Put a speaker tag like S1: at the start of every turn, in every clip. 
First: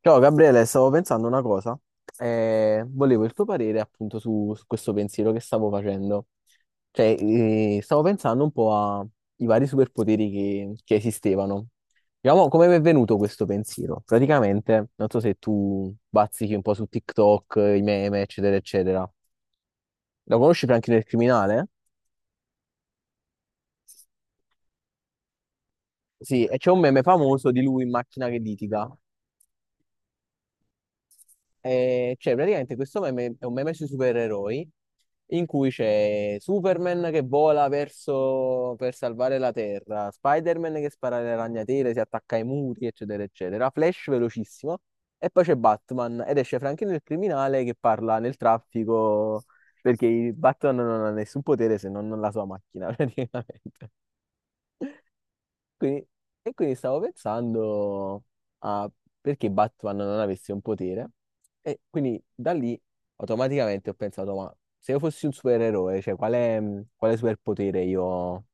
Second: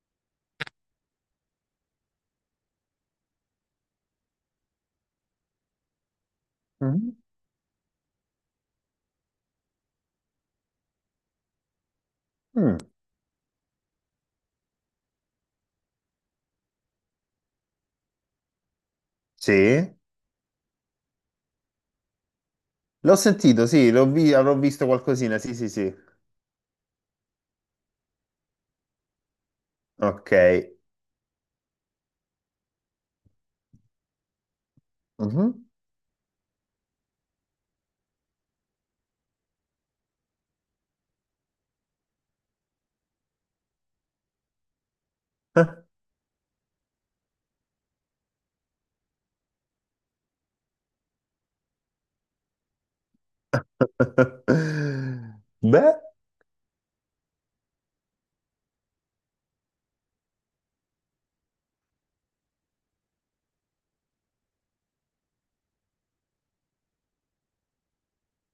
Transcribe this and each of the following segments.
S1: Ciao Gabriele, stavo pensando una cosa e volevo il tuo parere appunto su questo pensiero che stavo facendo.
S2: Mm.
S1: Cioè, stavo pensando un po' ai vari superpoteri che esistevano. Diciamo, come mi
S2: Mm.
S1: è venuto questo pensiero? Praticamente, non so se tu bazzichi un po' su TikTok, i meme, eccetera, eccetera.
S2: Sì,
S1: Lo conosci Franchino il criminale?
S2: l'ho sentito, sì, avrò visto qualcosina, sì, sì, sì.
S1: Sì, e c'è un meme famoso di lui in macchina che litiga.
S2: Ok.
S1: Cioè, praticamente questo meme è un meme sui supereroi in
S2: Mhm.
S1: cui c'è Superman che vola verso per salvare la Terra, Spider-Man che spara le ragnatele, si attacca ai muri, eccetera, eccetera, Flash velocissimo e poi c'è Batman ed esce Franklin il criminale che parla nel traffico perché il Batman non ha nessun potere se non la sua macchina, praticamente.
S2: Beh,
S1: Quindi- e quindi stavo pensando a perché Batman non avesse un potere e quindi da lì automaticamente ho pensato, ma se io fossi un supereroe, cioè quale superpotere io,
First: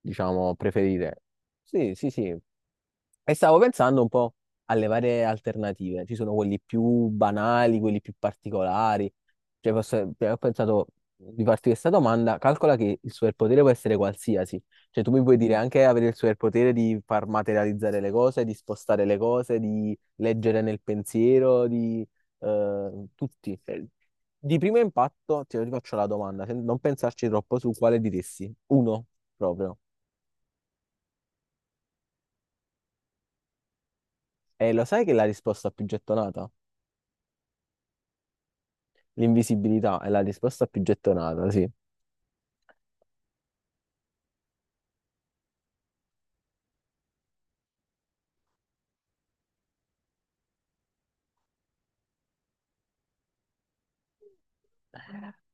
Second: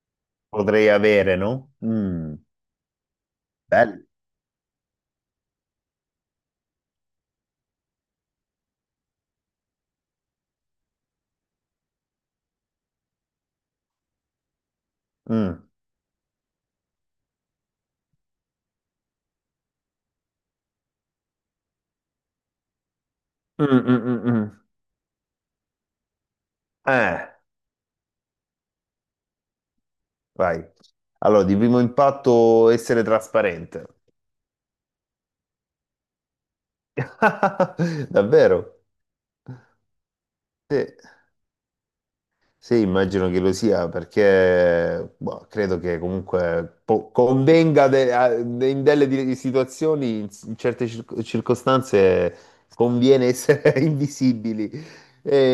S1: diciamo,
S2: potrei
S1: preferirei?
S2: avere, no?
S1: Sì, sì,
S2: Mm.
S1: sì, e stavo pensando
S2: Bello.
S1: un po' alle varie alternative. Ci sono quelli più banali, quelli più particolari. Cioè, ho pensato di farti questa domanda. Calcola che il superpotere può essere qualsiasi. Cioè, tu mi puoi dire
S2: Mm.
S1: anche avere il superpotere di far materializzare le cose, di spostare le cose, di leggere nel pensiero, di tutti.
S2: Mm, mm, mm,
S1: Di
S2: mm.
S1: primo impatto ti faccio la domanda, non pensarci
S2: Eh,
S1: troppo su quale diresti. Uno, proprio.
S2: vai. Allora, di primo impatto essere trasparente.
S1: E lo sai che è la risposta più gettonata?
S2: Davvero?
S1: L'invisibilità è la risposta
S2: Sì.
S1: più gettonata, sì.
S2: Sì, immagino che lo sia, perché boh, credo che comunque convenga in delle situazioni, in, in certe circostanze, conviene essere invisibili.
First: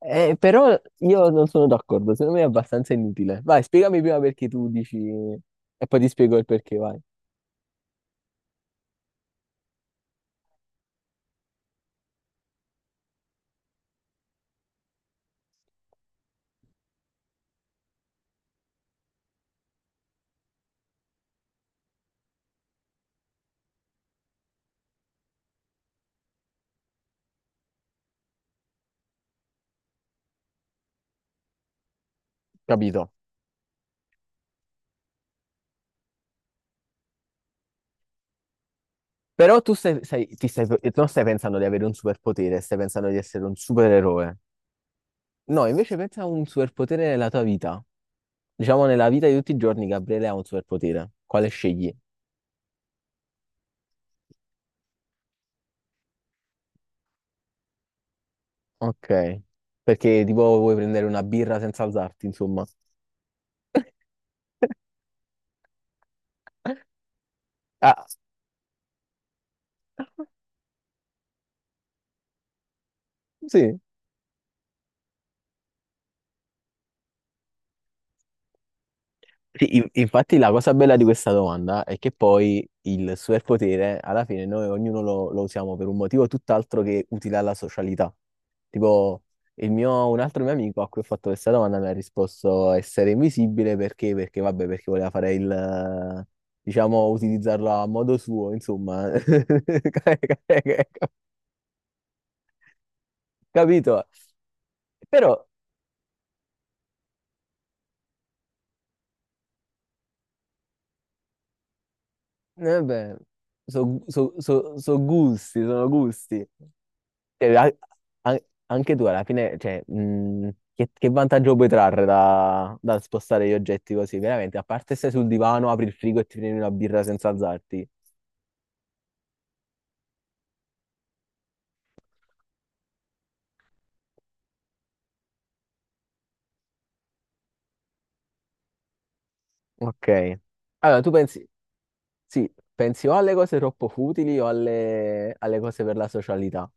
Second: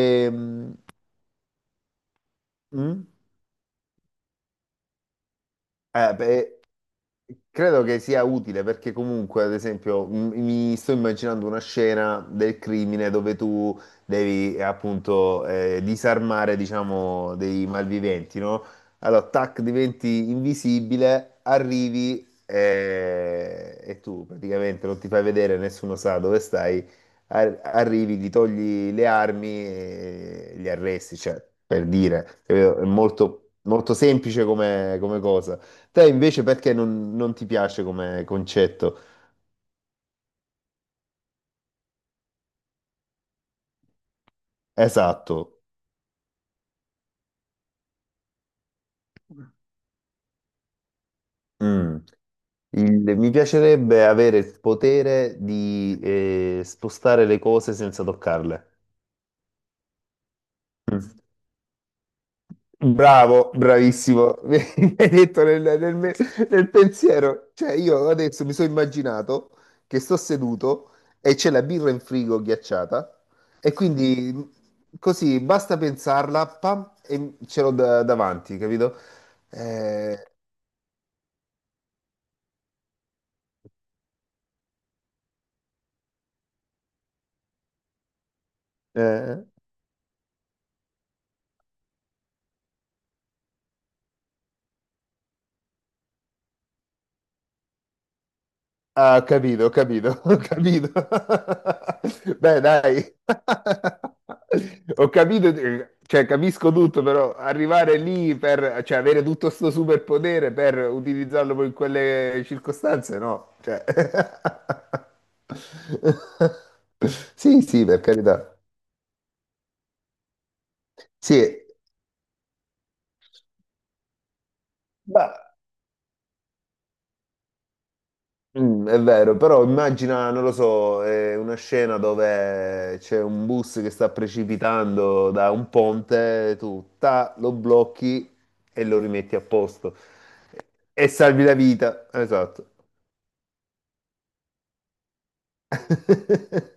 S1: Però io non sono d'accordo, secondo me è abbastanza
S2: mm?
S1: inutile. Vai, spiegami prima perché tu dici e poi ti spiego il
S2: Beh,
S1: perché, vai.
S2: credo che sia utile perché comunque, ad esempio, mi sto immaginando una scena del crimine dove tu devi appunto disarmare, diciamo, dei malviventi, no? Allora, tac, diventi invisibile, arrivi e tu praticamente non ti fai vedere, nessuno sa dove stai, arrivi, gli togli le armi e li arresti, cioè, per dire, capito? È
S1: Capito?
S2: molto, molto semplice come cosa. Te invece perché non ti piace come concetto?
S1: Però tu stai, stai- ti stai- non stai pensando di avere un superpotere, stai pensando di essere un supereroe.
S2: Esatto.
S1: No, invece pensa a un superpotere nella tua vita. Diciamo nella vita di tutti i giorni, Gabriele ha un superpotere. Quale scegli?
S2: Mm. Mi piacerebbe avere il potere di spostare le cose senza toccarle.
S1: Ok. Perché tipo vuoi prendere una birra senza alzarti, insomma.
S2: Bravo, bravissimo. Mi hai detto nel pensiero. Cioè,
S1: Ah.
S2: io adesso mi sono immaginato che sto seduto e c'è la birra in frigo ghiacciata e
S1: Sì.
S2: quindi così basta pensarla, pam, e ce l'ho davanti, capito? Eh,
S1: Infatti la cosa bella di questa domanda è che poi il superpotere, alla fine noi ognuno lo usiamo per un motivo tutt'altro che utile alla socialità. Tipo,
S2: eh.
S1: un altro mio amico a cui ho fatto questa domanda mi ha risposto essere invisibile perché vabbè, perché voleva fare il, diciamo, utilizzarlo a modo suo, insomma.
S2: Ah, ho capito, ho capito. Beh, dai.
S1: Capito?
S2: Ho
S1: Però,
S2: capito, cioè capisco tutto, però arrivare lì per, cioè avere tutto sto superpotere per utilizzarlo poi in quelle
S1: eh beh,
S2: circostanze, no.
S1: so
S2: Cioè.
S1: so- so- so gusti, sono gusti. Cioè,
S2: Sì,
S1: a-
S2: sì, per
S1: a-
S2: carità.
S1: anche tu alla fine, cioè, che vantaggio
S2: Sì,
S1: puoi trarre da spostare gli oggetti così? Veramente, a parte stai
S2: ma.
S1: sul divano, apri il frigo e ti prendi una birra senza alzarti.
S2: È vero, però immagina, non lo so, una scena dove c'è un bus che sta precipitando da un ponte, tu ta, lo blocchi e lo rimetti a posto
S1: Ok. Allora,
S2: e
S1: tu
S2: salvi
S1: pensi,
S2: la vita.
S1: sì,
S2: Esatto.
S1: pensi o alle cose troppo futili o alle cose per la socialità.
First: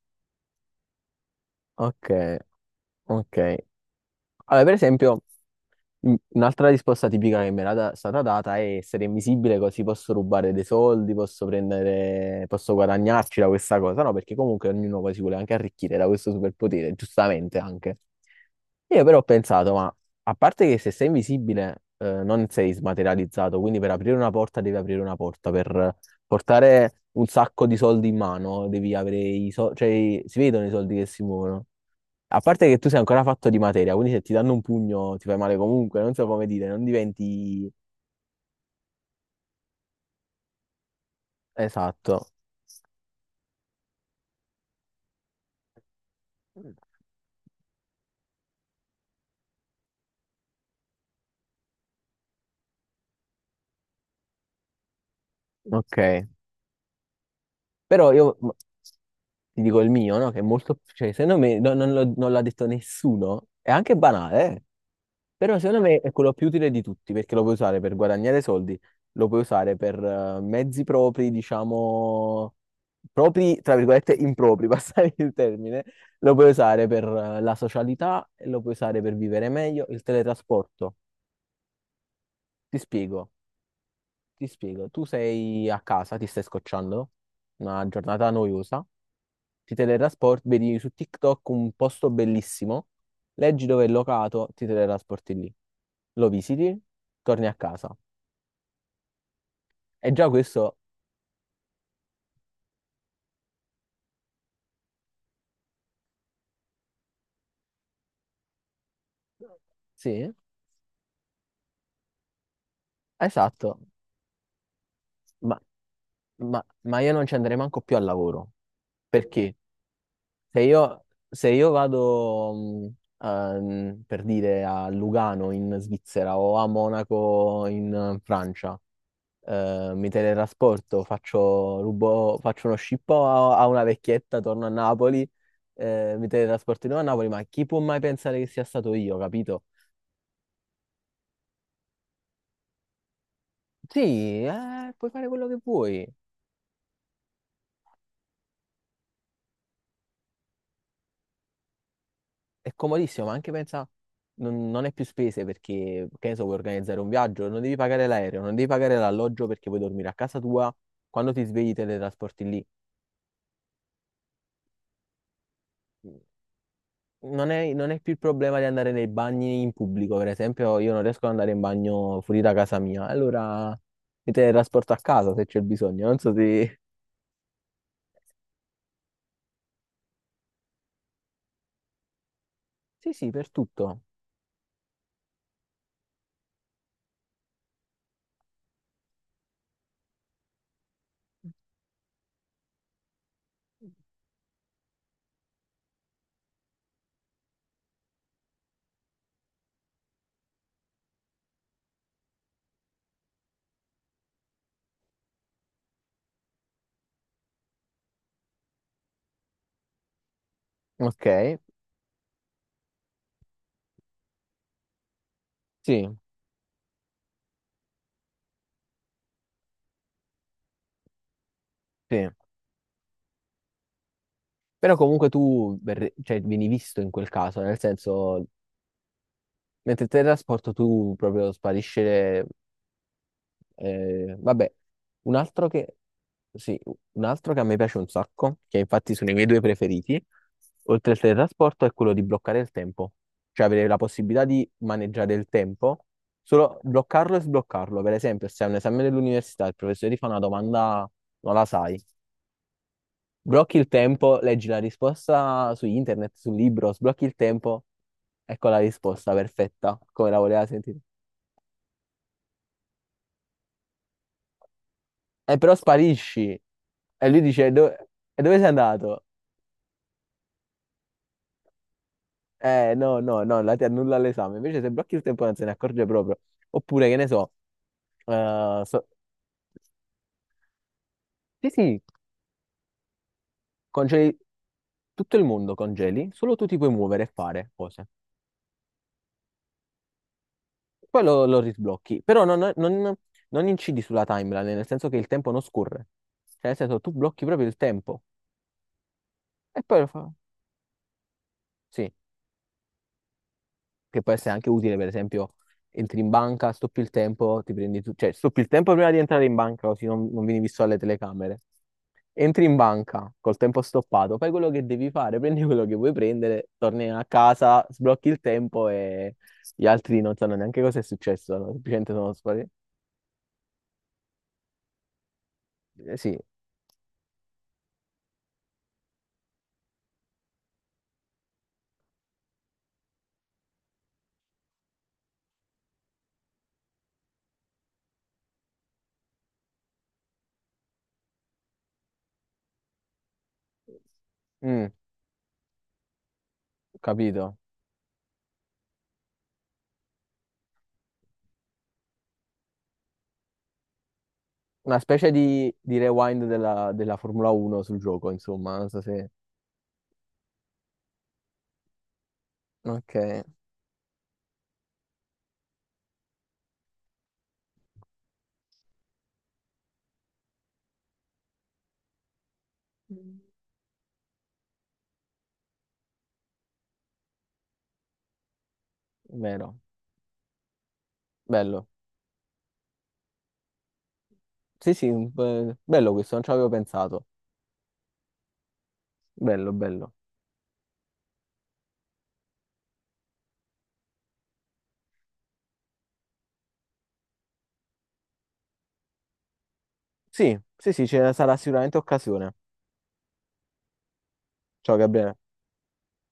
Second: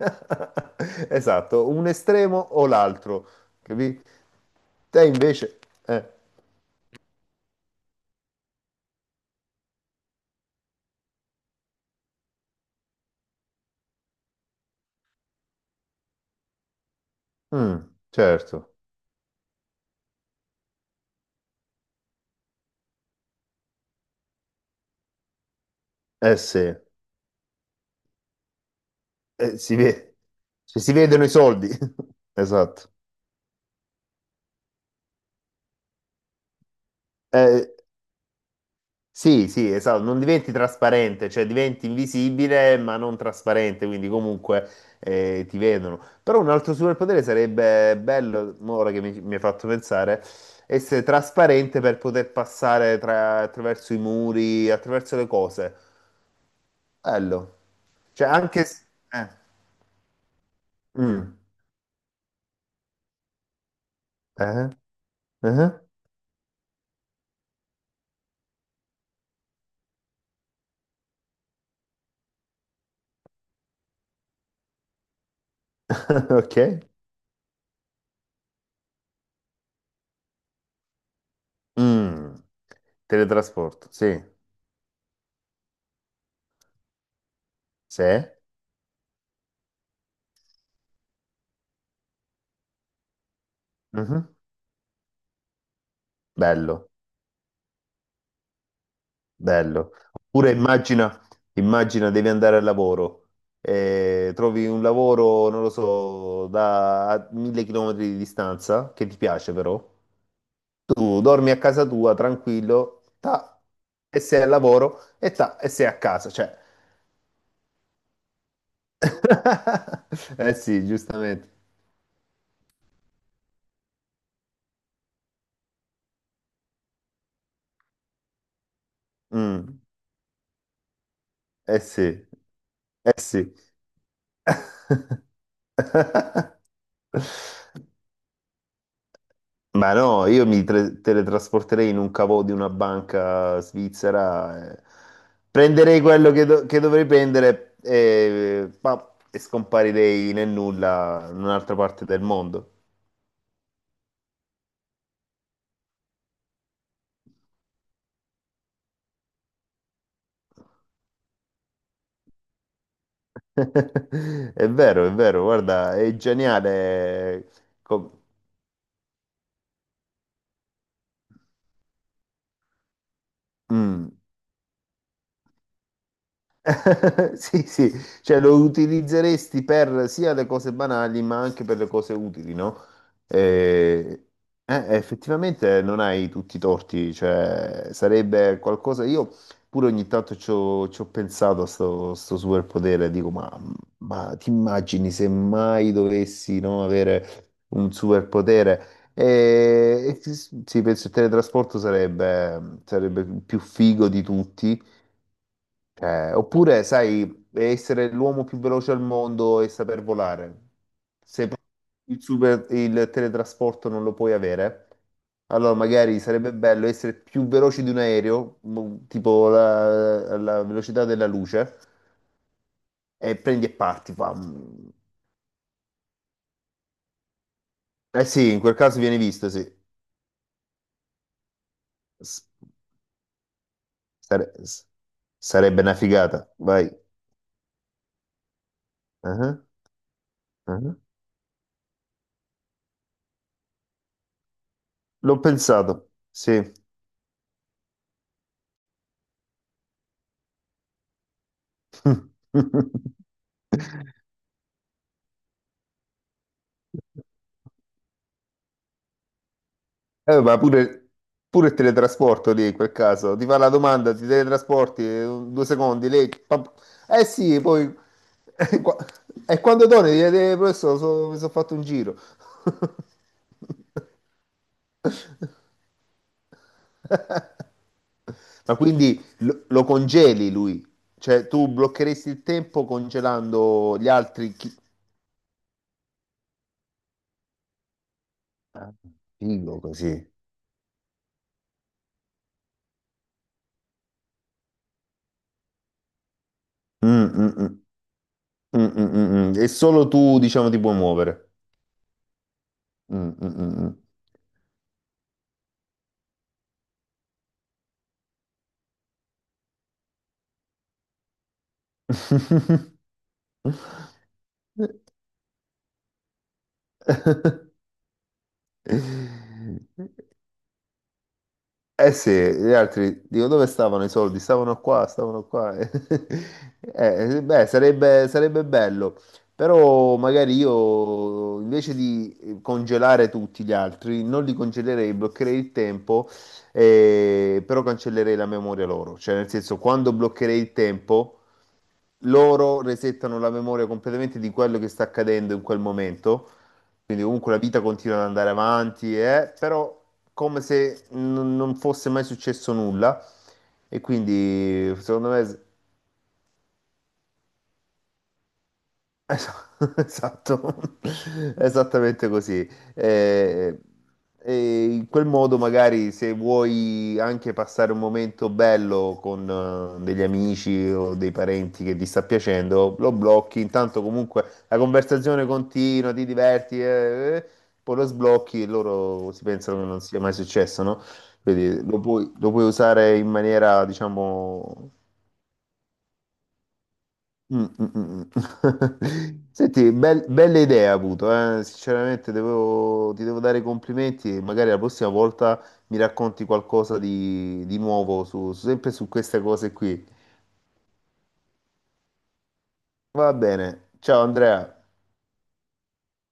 S2: Esatto, un
S1: Ok,
S2: estremo o l'altro,
S1: ok.
S2: capì?
S1: Allora, per
S2: Te
S1: esempio.
S2: invece... eh,
S1: Un'altra risposta tipica che mi stata data è essere invisibile così posso rubare dei soldi, posso prendere, posso guadagnarci da questa cosa, no? Perché comunque ognuno poi si vuole anche arricchire da questo superpotere, giustamente
S2: mm,
S1: anche.
S2: certo,
S1: Io però ho pensato, ma a parte che se sei invisibile, non sei smaterializzato, quindi per aprire una porta devi aprire una porta, per
S2: eh sì,
S1: portare un sacco di soldi in mano devi avere i
S2: eh,
S1: soldi,
S2: si ve-
S1: cioè si vedono i
S2: ci si
S1: soldi che si
S2: vedono i
S1: muovono.
S2: soldi.
S1: A parte che tu
S2: Esatto.
S1: sei ancora fatto di materia, quindi se ti danno un pugno ti fai male comunque, non so come dire, non
S2: Eh,
S1: diventi...
S2: sì, sì, esatto, non diventi trasparente, cioè diventi
S1: Esatto,
S2: invisibile ma non trasparente, quindi comunque ti vedono. Però un altro superpotere sarebbe bello, mo ora che mi hai fatto pensare, essere trasparente per poter passare attraverso i muri, attraverso le cose.
S1: ok.
S2: Bello.
S1: Però
S2: Cioè anche... Eh.
S1: ti dico il mio, no? Che è molto... Cioè, secondo
S2: Mm.
S1: me non l'ha detto nessuno, è anche banale, eh.
S2: Eh?
S1: Però
S2: Eh?
S1: secondo me è quello più utile di tutti perché lo puoi usare per guadagnare soldi, lo puoi usare per mezzi propri, diciamo, propri, tra virgolette, impropri, passare il termine, lo puoi
S2: Ok.
S1: usare per la socialità, lo puoi usare per vivere meglio, il teletrasporto.
S2: Mm.
S1: Ti spiego.
S2: Teletrasporto, sì.
S1: Ti spiego, tu sei a casa, ti stai scocciando, una
S2: Sì.
S1: giornata noiosa, ti teletrasporti, vedi su TikTok un posto bellissimo, leggi dove è
S2: Mhm.
S1: locato, ti teletrasporti lì, lo visiti,
S2: Bello.
S1: torni a casa.
S2: Bello.
S1: E già
S2: Oppure
S1: questo,
S2: immagina devi andare al lavoro, trovi un lavoro, non lo so, da a 1.000 chilometri di distanza, che ti piace però.
S1: sì,
S2: Tu dormi a casa tua tranquillo, ta,
S1: esatto,
S2: e sei al lavoro, e
S1: ma,
S2: ta, e sei a casa, cioè.
S1: ma io non ci andrei manco più al lavoro, perché
S2: Eh
S1: se
S2: sì,
S1: io, se
S2: giustamente.
S1: io vado, per dire, a Lugano in Svizzera o a Monaco in Francia,
S2: Mm,
S1: mi teletrasporto,
S2: eh
S1: faccio,
S2: sì,
S1: faccio uno
S2: eh
S1: scippo
S2: sì.
S1: a una vecchietta, torno a Napoli, mi teletrasporto di nuovo a Napoli, ma chi può mai pensare che sia stato io, capito?
S2: Ma no, io teletrasporterei in un cavò di una banca
S1: Sì,
S2: svizzera,
S1: puoi fare quello che
S2: prenderei
S1: vuoi,
S2: quello che dovrei prendere e scomparirei nel nulla in un'altra parte del
S1: è
S2: mondo.
S1: comodissimo, ma anche pensa, non è più spese perché, che ne so, vuoi organizzare un viaggio, non devi pagare l'aereo, non devi pagare l'alloggio perché puoi dormire a casa tua, quando ti svegli teletrasporti
S2: È vero, guarda, è
S1: lì.
S2: geniale.
S1: Non è
S2: Com-
S1: più il problema di andare nei bagni in pubblico, per esempio, io non riesco ad andare in bagno fuori da casa mia, allora
S2: Mm.
S1: mi teletrasporto a casa se c'è bisogno, non so se...
S2: Sì, sì, cioè lo utilizzeresti per sia le cose banali ma anche per le cose utili, no?
S1: Sì, sì, per tutto.
S2: Eh, effettivamente non hai tutti i torti, cioè sarebbe qualcosa... Io pure ogni tanto ci ho pensato a sto superpotere, dico, ma, ti immagini se mai dovessi, no, avere un superpotere? E sì, penso il teletrasporto sarebbe più figo di tutti. Oppure, sai, essere l'uomo più veloce al mondo e saper volare.
S1: Ok,
S2: Se poi il teletrasporto non lo puoi avere, allora
S1: sì,
S2: magari sarebbe bello essere più veloci di un aereo, tipo la velocità della luce,
S1: sì.
S2: e prendi e parti. Fam.
S1: Però comunque cioè, vieni visto in quel caso, nel
S2: Eh
S1: senso,
S2: sì, in quel caso viene visto, sì.
S1: mentre teletrasporto tu proprio
S2: S-
S1: sparisce, eh,
S2: sare-
S1: vabbè,
S2: s-
S1: un altro
S2: sarebbe una
S1: che,
S2: figata,
S1: sì,
S2: vai.
S1: un altro che a me piace un sacco, che infatti sono i miei
S2: Ah,
S1: due preferiti,
S2: ah.
S1: oltre al teletrasporto, è quello di bloccare il tempo. Cioè avere la possibilità di maneggiare
S2: L'ho
S1: il tempo,
S2: pensato, sì.
S1: solo bloccarlo e sbloccarlo. Per esempio, se hai un esame dell'università, il professore ti fa una domanda, non la sai, blocchi il tempo, leggi la risposta su internet, sul libro, sblocchi il tempo, ecco la risposta perfetta, come la
S2: Ma
S1: voleva sentire.
S2: pure il teletrasporto lì in quel caso. Ti fa la domanda, ti teletrasporti due
S1: Però
S2: secondi, lei...
S1: sparisci.
S2: pam- Eh
S1: E lui
S2: sì,
S1: dice,
S2: poi...
S1: e dove sei
S2: E qua-
S1: andato?
S2: e quando torni, gli chiedi, professore, mi sono fatto un giro.
S1: No, no, no, la ti annulla l'esame. Invece se blocchi il tempo non se ne accorge proprio. Oppure, che ne so,
S2: Ma
S1: eh, so-
S2: quindi lo congeli lui? Cioè tu
S1: sì, sì,
S2: bloccheresti il tempo congelando gli
S1: congeli
S2: altri... Chi...
S1: tutto il mondo, congeli, solo tu ti puoi muovere e fare cose.
S2: Ah, figo così.
S1: Poi lo risblocchi, però non incidi sulla timeline, nel senso che il tempo non scorre. Cioè, nel senso,
S2: Mm,
S1: tu blocchi
S2: mm,
S1: proprio il
S2: mm,
S1: tempo
S2: mm, mm, mm, mm. E
S1: e poi lo
S2: solo
S1: fa.
S2: tu, diciamo, ti puoi muovere.
S1: Sì,
S2: Mm, mm, mm, mm.
S1: che può essere anche utile, per esempio, entri in banca, stoppi il tempo, ti prendi tu, cioè stoppi il tempo prima di entrare in banca, così non vieni visto alle telecamere. Entri in banca col tempo stoppato, fai quello che devi fare, prendi quello che vuoi prendere, torni a casa, sblocchi il tempo e gli altri non sanno neanche cosa è successo, no? Semplicemente
S2: Eh sì,
S1: sono sparati.
S2: gli altri, dico, dove stavano i soldi? Stavano qua, stavano qua.
S1: Sì,
S2: Beh, sarebbe bello, però magari io invece di congelare tutti gli altri, non li congelerei, bloccherei il tempo, però cancellerei la memoria loro. Cioè, nel senso, quando bloccherei il tempo... loro resettano la memoria completamente di quello che
S1: mm,
S2: sta accadendo in quel momento, quindi comunque
S1: capito.
S2: la vita continua ad andare avanti, però come se non fosse mai successo nulla e quindi
S1: Una
S2: secondo
S1: specie
S2: me.
S1: di rewind della Formula 1 sul gioco, insomma, non so se...
S2: Es- Esatto, esattamente così.
S1: Ok,
S2: Eh, e in quel modo, magari, se vuoi anche passare un momento bello con degli amici o dei parenti che ti sta piacendo, lo blocchi. Intanto, comunque, la conversazione continua, ti diverti, poi lo sblocchi e loro si
S1: vero,
S2: pensano che non sia mai successo, no? Quindi
S1: bello.
S2: lo puoi usare in maniera, diciamo.
S1: Sì, sì, bello questo, non ci avevo pensato.
S2: Mm, mm, mm, mm.
S1: Bello,
S2: Senti,
S1: bello.
S2: bella idea avuto, eh. Sinceramente ti devo dare i complimenti e magari la prossima volta mi racconti qualcosa di nuovo su, sempre su queste cose qui.
S1: Sì, sì, sì, ce ne sarà sicuramente occasione.
S2: Va bene, ciao Andrea.
S1: Ciao Gabriele.